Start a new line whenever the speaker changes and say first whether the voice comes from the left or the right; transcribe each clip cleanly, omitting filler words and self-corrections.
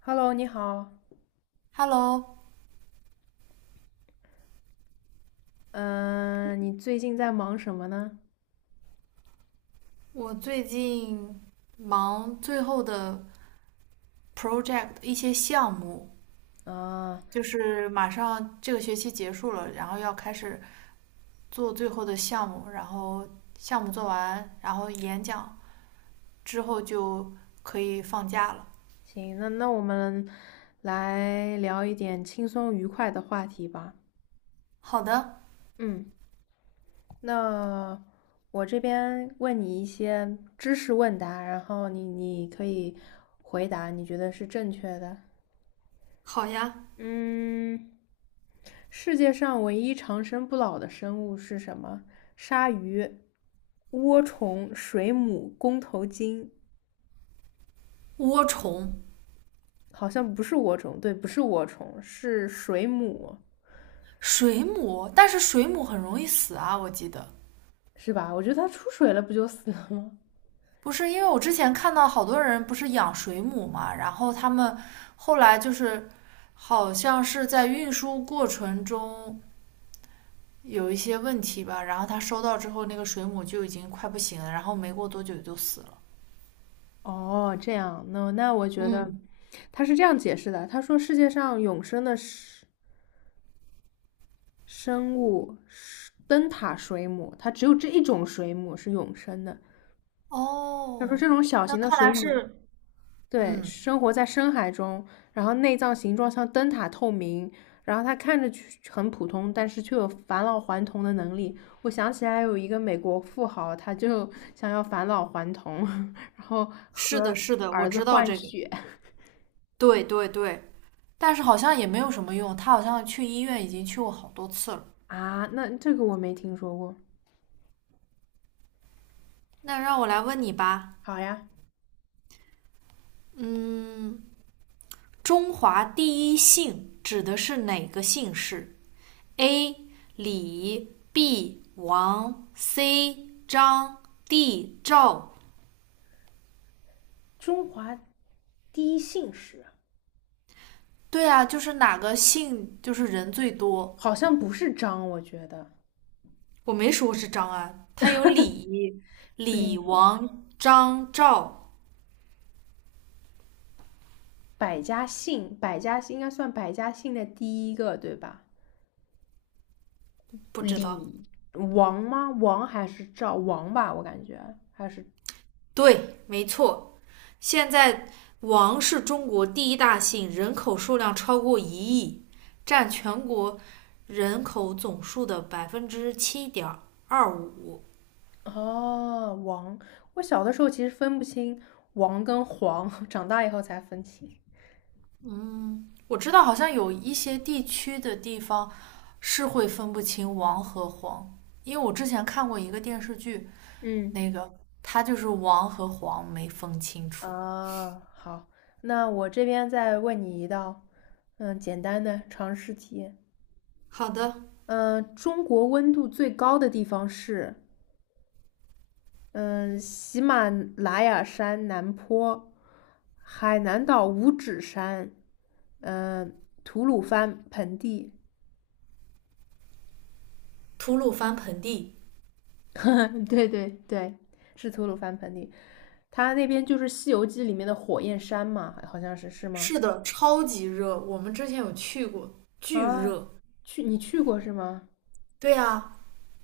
left: Hello，你好，
right: Hello，
left: 嗯、你最近在忙什么呢？
right: 我最近忙最后的 project 一些项目，
left: 啊，
right: 就是马上这个学期结束了，然后要开始做最后的项目，然后项目做完，然后演讲之后就可以放假了。
left: 行，那我们来聊一点轻松愉快的话题吧。
right: 好的，
left: 嗯，那我这边问你一些知识问答，然后你可以回答你觉得是正确的。
right: 好呀。
left: 嗯，世界上唯一长生不老的生物是什么？鲨鱼、涡虫、水母、弓头鲸。
right: 涡虫、
left: 好像不是涡虫，对，不是涡虫，是水母，
right: 水母，但是水母很容易死啊，我记得。
left: 是吧？我觉得它出水了不就死了吗？
right: 不是，因为我之前看到好多人不是养水母嘛，然后他们后来就是好像是在运输过程中有一些问题吧，然后他收到之后，那个水母就已经快不行了，然后没过多久就死了。
left: 哦，这样，那我觉得
right: 嗯，
left: 他是这样解释的，他说世界上永生的生物是灯塔水母，它只有这一种水母是永生的。他说
right: 哦，
left: 这种小
right: 那
left: 型的
right: 看
left: 水
right: 来
left: 母
right: 是，
left: 对，
right: 嗯，
left: 生活在深海中，然后内脏形状像灯塔透明，然后它看着去很普通，但是却有返老还童的能力。我想起来有一个美国富豪，他就想要返老还童，然后
right: 是的，
left: 和
right: 是的，我
left: 儿子
right: 知道
left: 换
right: 这个，
left: 血。
right: 对对对，但是好像也没有什么用，他好像去医院已经去过好多次了。
left: 啊，那这个我没听说过。
right: 那让我来问你吧，
left: 好呀，
right: 嗯，中华第一姓指的是哪个姓氏？A. 李 B. 王 C. 张 D. 赵。
left: 中华第一姓氏，
right: 对啊，就是哪个姓就是人最多。
left: 好像不是张，我觉得
right: 我没说是张安，他有李、李、
left: 李
right: 王、张、赵，
left: 百家姓，百家姓应该算百家姓的第一个，对吧？
right: 不知道。
left: 李王吗？王还是赵王吧？我感觉还是
right: 对，没错。现在王是中国第一大姓，人口数量超过1亿，占全国人口总数的7.25%。
left: 哦王。我小的时候其实分不清王跟黄，长大以后才分清。
right: 我知道好像有一些地区的地方是会分不清王和黄，因为我之前看过一个电视剧，
left: 嗯。
right: 那个它就是王和黄没分清楚。
left: 啊，好，那我这边再问你一道，嗯，简单的常识题。
right: 好的，
left: 嗯，中国温度最高的地方是？嗯，喜马拉雅山南坡、海南岛五指山，嗯，吐鲁番盆地。
right: 吐鲁番盆地
left: 对对对，是吐鲁番盆地，它那边就是《西游记》里面的火焰山嘛，好像是是吗？
right: 是的，超级热，我们之前有去过，巨
left: 啊，
right: 热。
left: 去你去过是吗？
right: 对呀，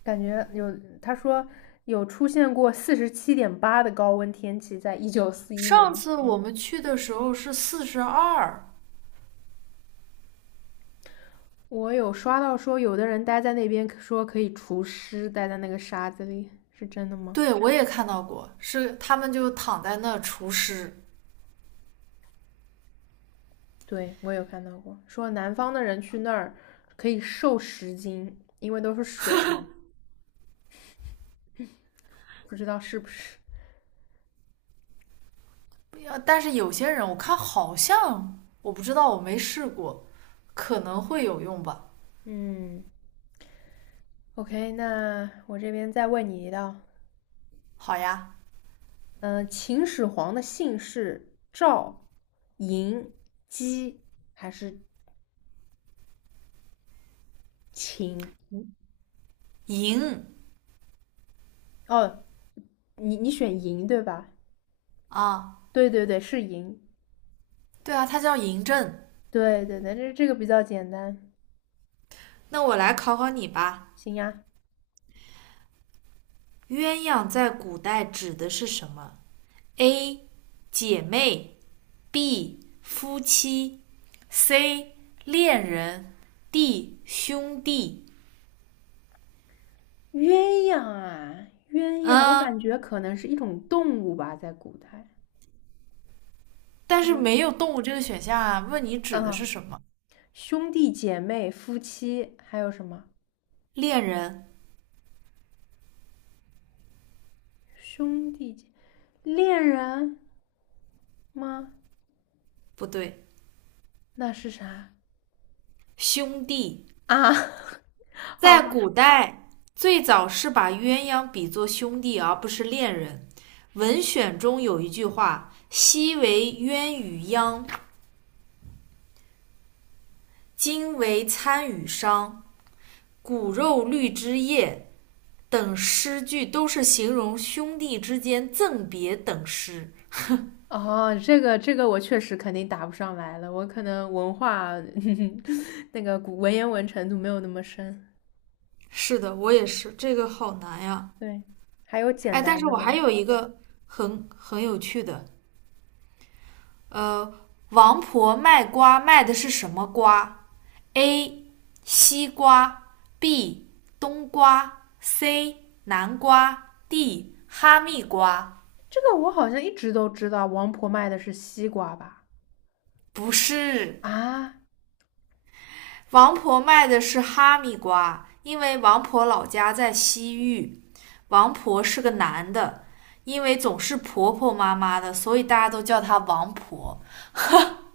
left: 感觉有，他说有出现过47.8的高温天气，在1941年
right: 上
left: 的时
right: 次我
left: 候。
right: 们去的时候是42，
left: 我有刷到说，有的人待在那边说可以除湿，待在那个沙子里，是真的吗？
right: 对，我也看到过，是他们就躺在那除湿。
left: 对，我有看到过，说南方的人去那儿可以瘦10斤，因为都是水不知道是不是。
right: 但是有些人我看好像我不知道，我没试过，可能会有用吧。
left: 嗯，OK,那我这边再问你一道。
right: 好呀，
left: 秦始皇的姓是赵、嬴、姬还是秦？
right: 嬴，
left: 哦，你选嬴对吧？
right: 啊，
left: 对对对，是嬴。
right: 对啊，它叫嬴政。
left: 对对对，这个比较简单。
right: 那我来考考你吧，
left: 行呀，
right: 鸳鸯在古代指的是什么？A. 姐妹 B 夫妻，C 恋人，D 兄弟。
left: 鸳鸯啊，鸳鸯，我
right: 嗯，
left: 感觉可能是一种动物吧，在古代。
right: 但是
left: 嗯，
right: 没有动物这个选项啊。问你指的是
left: 嗯，
right: 什么？
left: 兄弟姐妹、夫妻，还有什么？
right: 恋人
left: 兄弟姐，恋人吗？
right: 不对，
left: 那是啥
right: 兄弟
left: 啊？好
right: 在
left: 吧，
right: 古代最早是把鸳鸯比作兄弟，而不是恋人。文选中有一句话：“昔为鸳与鸯，今为参与商。骨肉绿枝叶，等诗句都是形容兄弟之间赠别等诗。
left: 哦，这个我确实肯定答不上来了，我可能文化 那个古文言文程度没有那么深。
right: 是的，我也是，这个好难呀。
left: 对，还有简
right: 哎，但
left: 单
right: 是
left: 的
right: 我还
left: 吗？
right: 有一个很有趣的，呃，王婆卖瓜卖的是什么瓜？A. 西瓜 B. 冬瓜 C. 南瓜 D. 哈密瓜。
left: 这个我好像一直都知道，王婆卖的是西瓜吧？
right: 不是。
left: 啊，
right: 王婆卖的是哈密瓜，因为王婆老家在西域。王婆是个男的，因为总是婆婆妈妈的，所以大家都叫她王婆。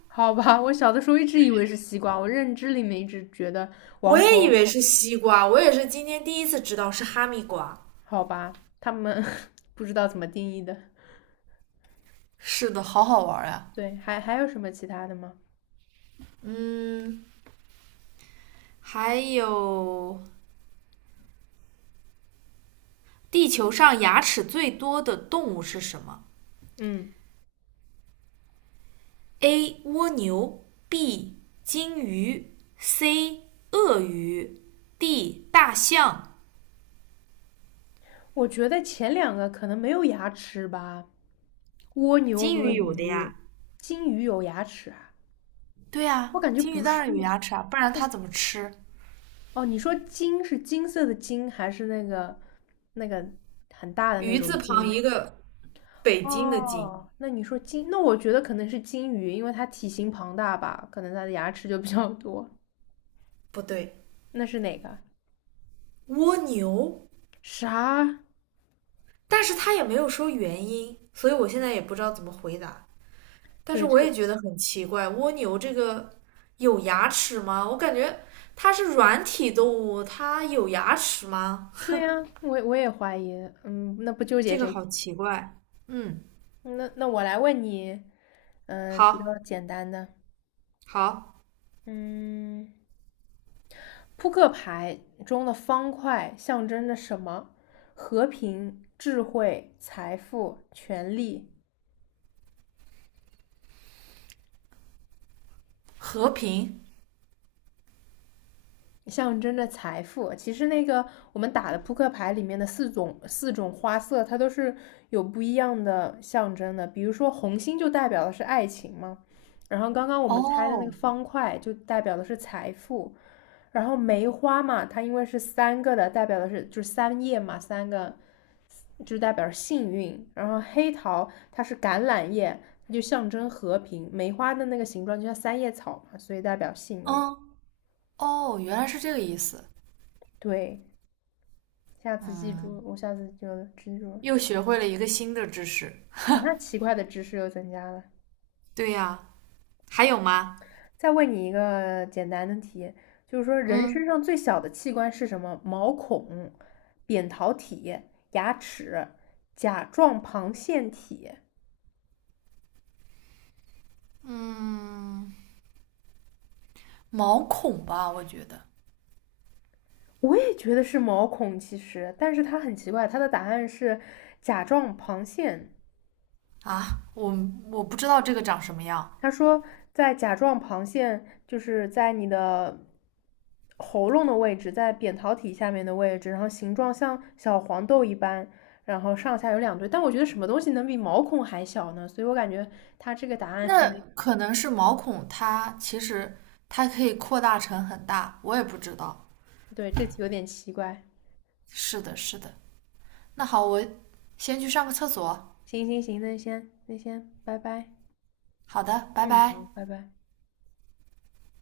left: 好吧，我小的时候一直以为是西瓜，我认知里面一直觉得
right: 我
left: 王
right: 也以
left: 婆。
right: 为是西瓜，我也是今天第一次知道是哈密瓜。
left: 好吧，他们 不知道怎么定义的。
right: 是的，好好玩呀、
left: 对，还有什么其他的吗？
right: 啊嗯，还有地球上牙齿最多的动物是什么
left: 嗯，
right: ？A. 蜗牛 B. 金鱼 C. 鳄鱼 D. 大象
left: 我觉得前两个可能没有牙齿吧，蜗牛
right: 金
left: 和
right: 鱼有的
left: 鱼，
right: 呀，
left: 金鱼有牙齿啊？
right: 对呀、啊
left: 我感觉
right: 金鱼
left: 不
right: 当
left: 是
right: 然有牙齿啊，不然它怎么吃？
left: 哦。你说金是金色的金，还是那个很大的那
right: 鱼字
left: 种
right: 旁
left: 金？
right: 一个北京的京，
left: 哦，那你说金，那我觉得可能是金鱼，因为它体型庞大吧，可能它的牙齿就比较多。
right: 不对，
left: 那是哪个？
right: 蜗牛，
left: 啥？
right: 但是它也没有说原因，所以我现在也不知道怎么回答。但是
left: 对，
right: 我也
left: 这
right: 觉得很奇怪，蜗牛这个有牙齿吗？我感觉它是软体动物，它有牙齿吗？
left: 对呀，我也怀疑。嗯，那不纠结
right: 这个
left: 这
right: 好
left: 题。
right: 奇怪。嗯，
left: 那我来问你，嗯、比较
right: 好，
left: 简单的，
right: 好，
left: 嗯，扑克牌中的方块象征着什么？和平、智慧、财富、权力。
right: 和平。
left: 象征着财富。其实那个我们打的扑克牌里面的四种花色，它都是有不一样的象征的。比如说红心就代表的是爱情嘛，然后刚刚我们猜的那个
right: 哦
left: 方块就代表的是财富，然后梅花嘛，它因为是三个的，代表的是就是三叶嘛，三个就代表幸运。然后黑桃它是橄榄叶，它就象征和平。梅花的那个形状就像三叶草嘛，所以代表幸运。
right: 嗯，哦，原来是这个意思。
left: 对。下次记
right: 嗯，
left: 住，我下次就记住了。
right: 又学会了一个新的知识。
left: 哈哈，奇怪的知识又增加了。
right: 对呀、啊还有吗？
left: 再问你一个简单的题，就是说人身
right: 嗯，
left: 上最小的器官是什么？毛孔、扁桃体、牙齿、甲状旁腺体。
right: 嗯，毛孔吧，我觉得
left: 我也觉得是毛孔，其实，但是它很奇怪，它的答案是甲状旁腺。
right: 啊，我我不知道这个长什么样。
left: 他说，在甲状旁腺，就是在你的喉咙的位置，在扁桃体下面的位置，然后形状像小黄豆一般，然后上下有两对。但我觉得什么东西能比毛孔还小呢？所以我感觉他这个答案可
right: 那
left: 能
right: 可能是毛孔，它其实它可以扩大成很大，我也不知道。
left: 对这题有点奇怪。
right: 是的，是的。那好，我先去上个厕所。
left: 行行行，那先那先拜拜。
right: 好的，拜
left: 嗯，好，
right: 拜。
left: 拜拜。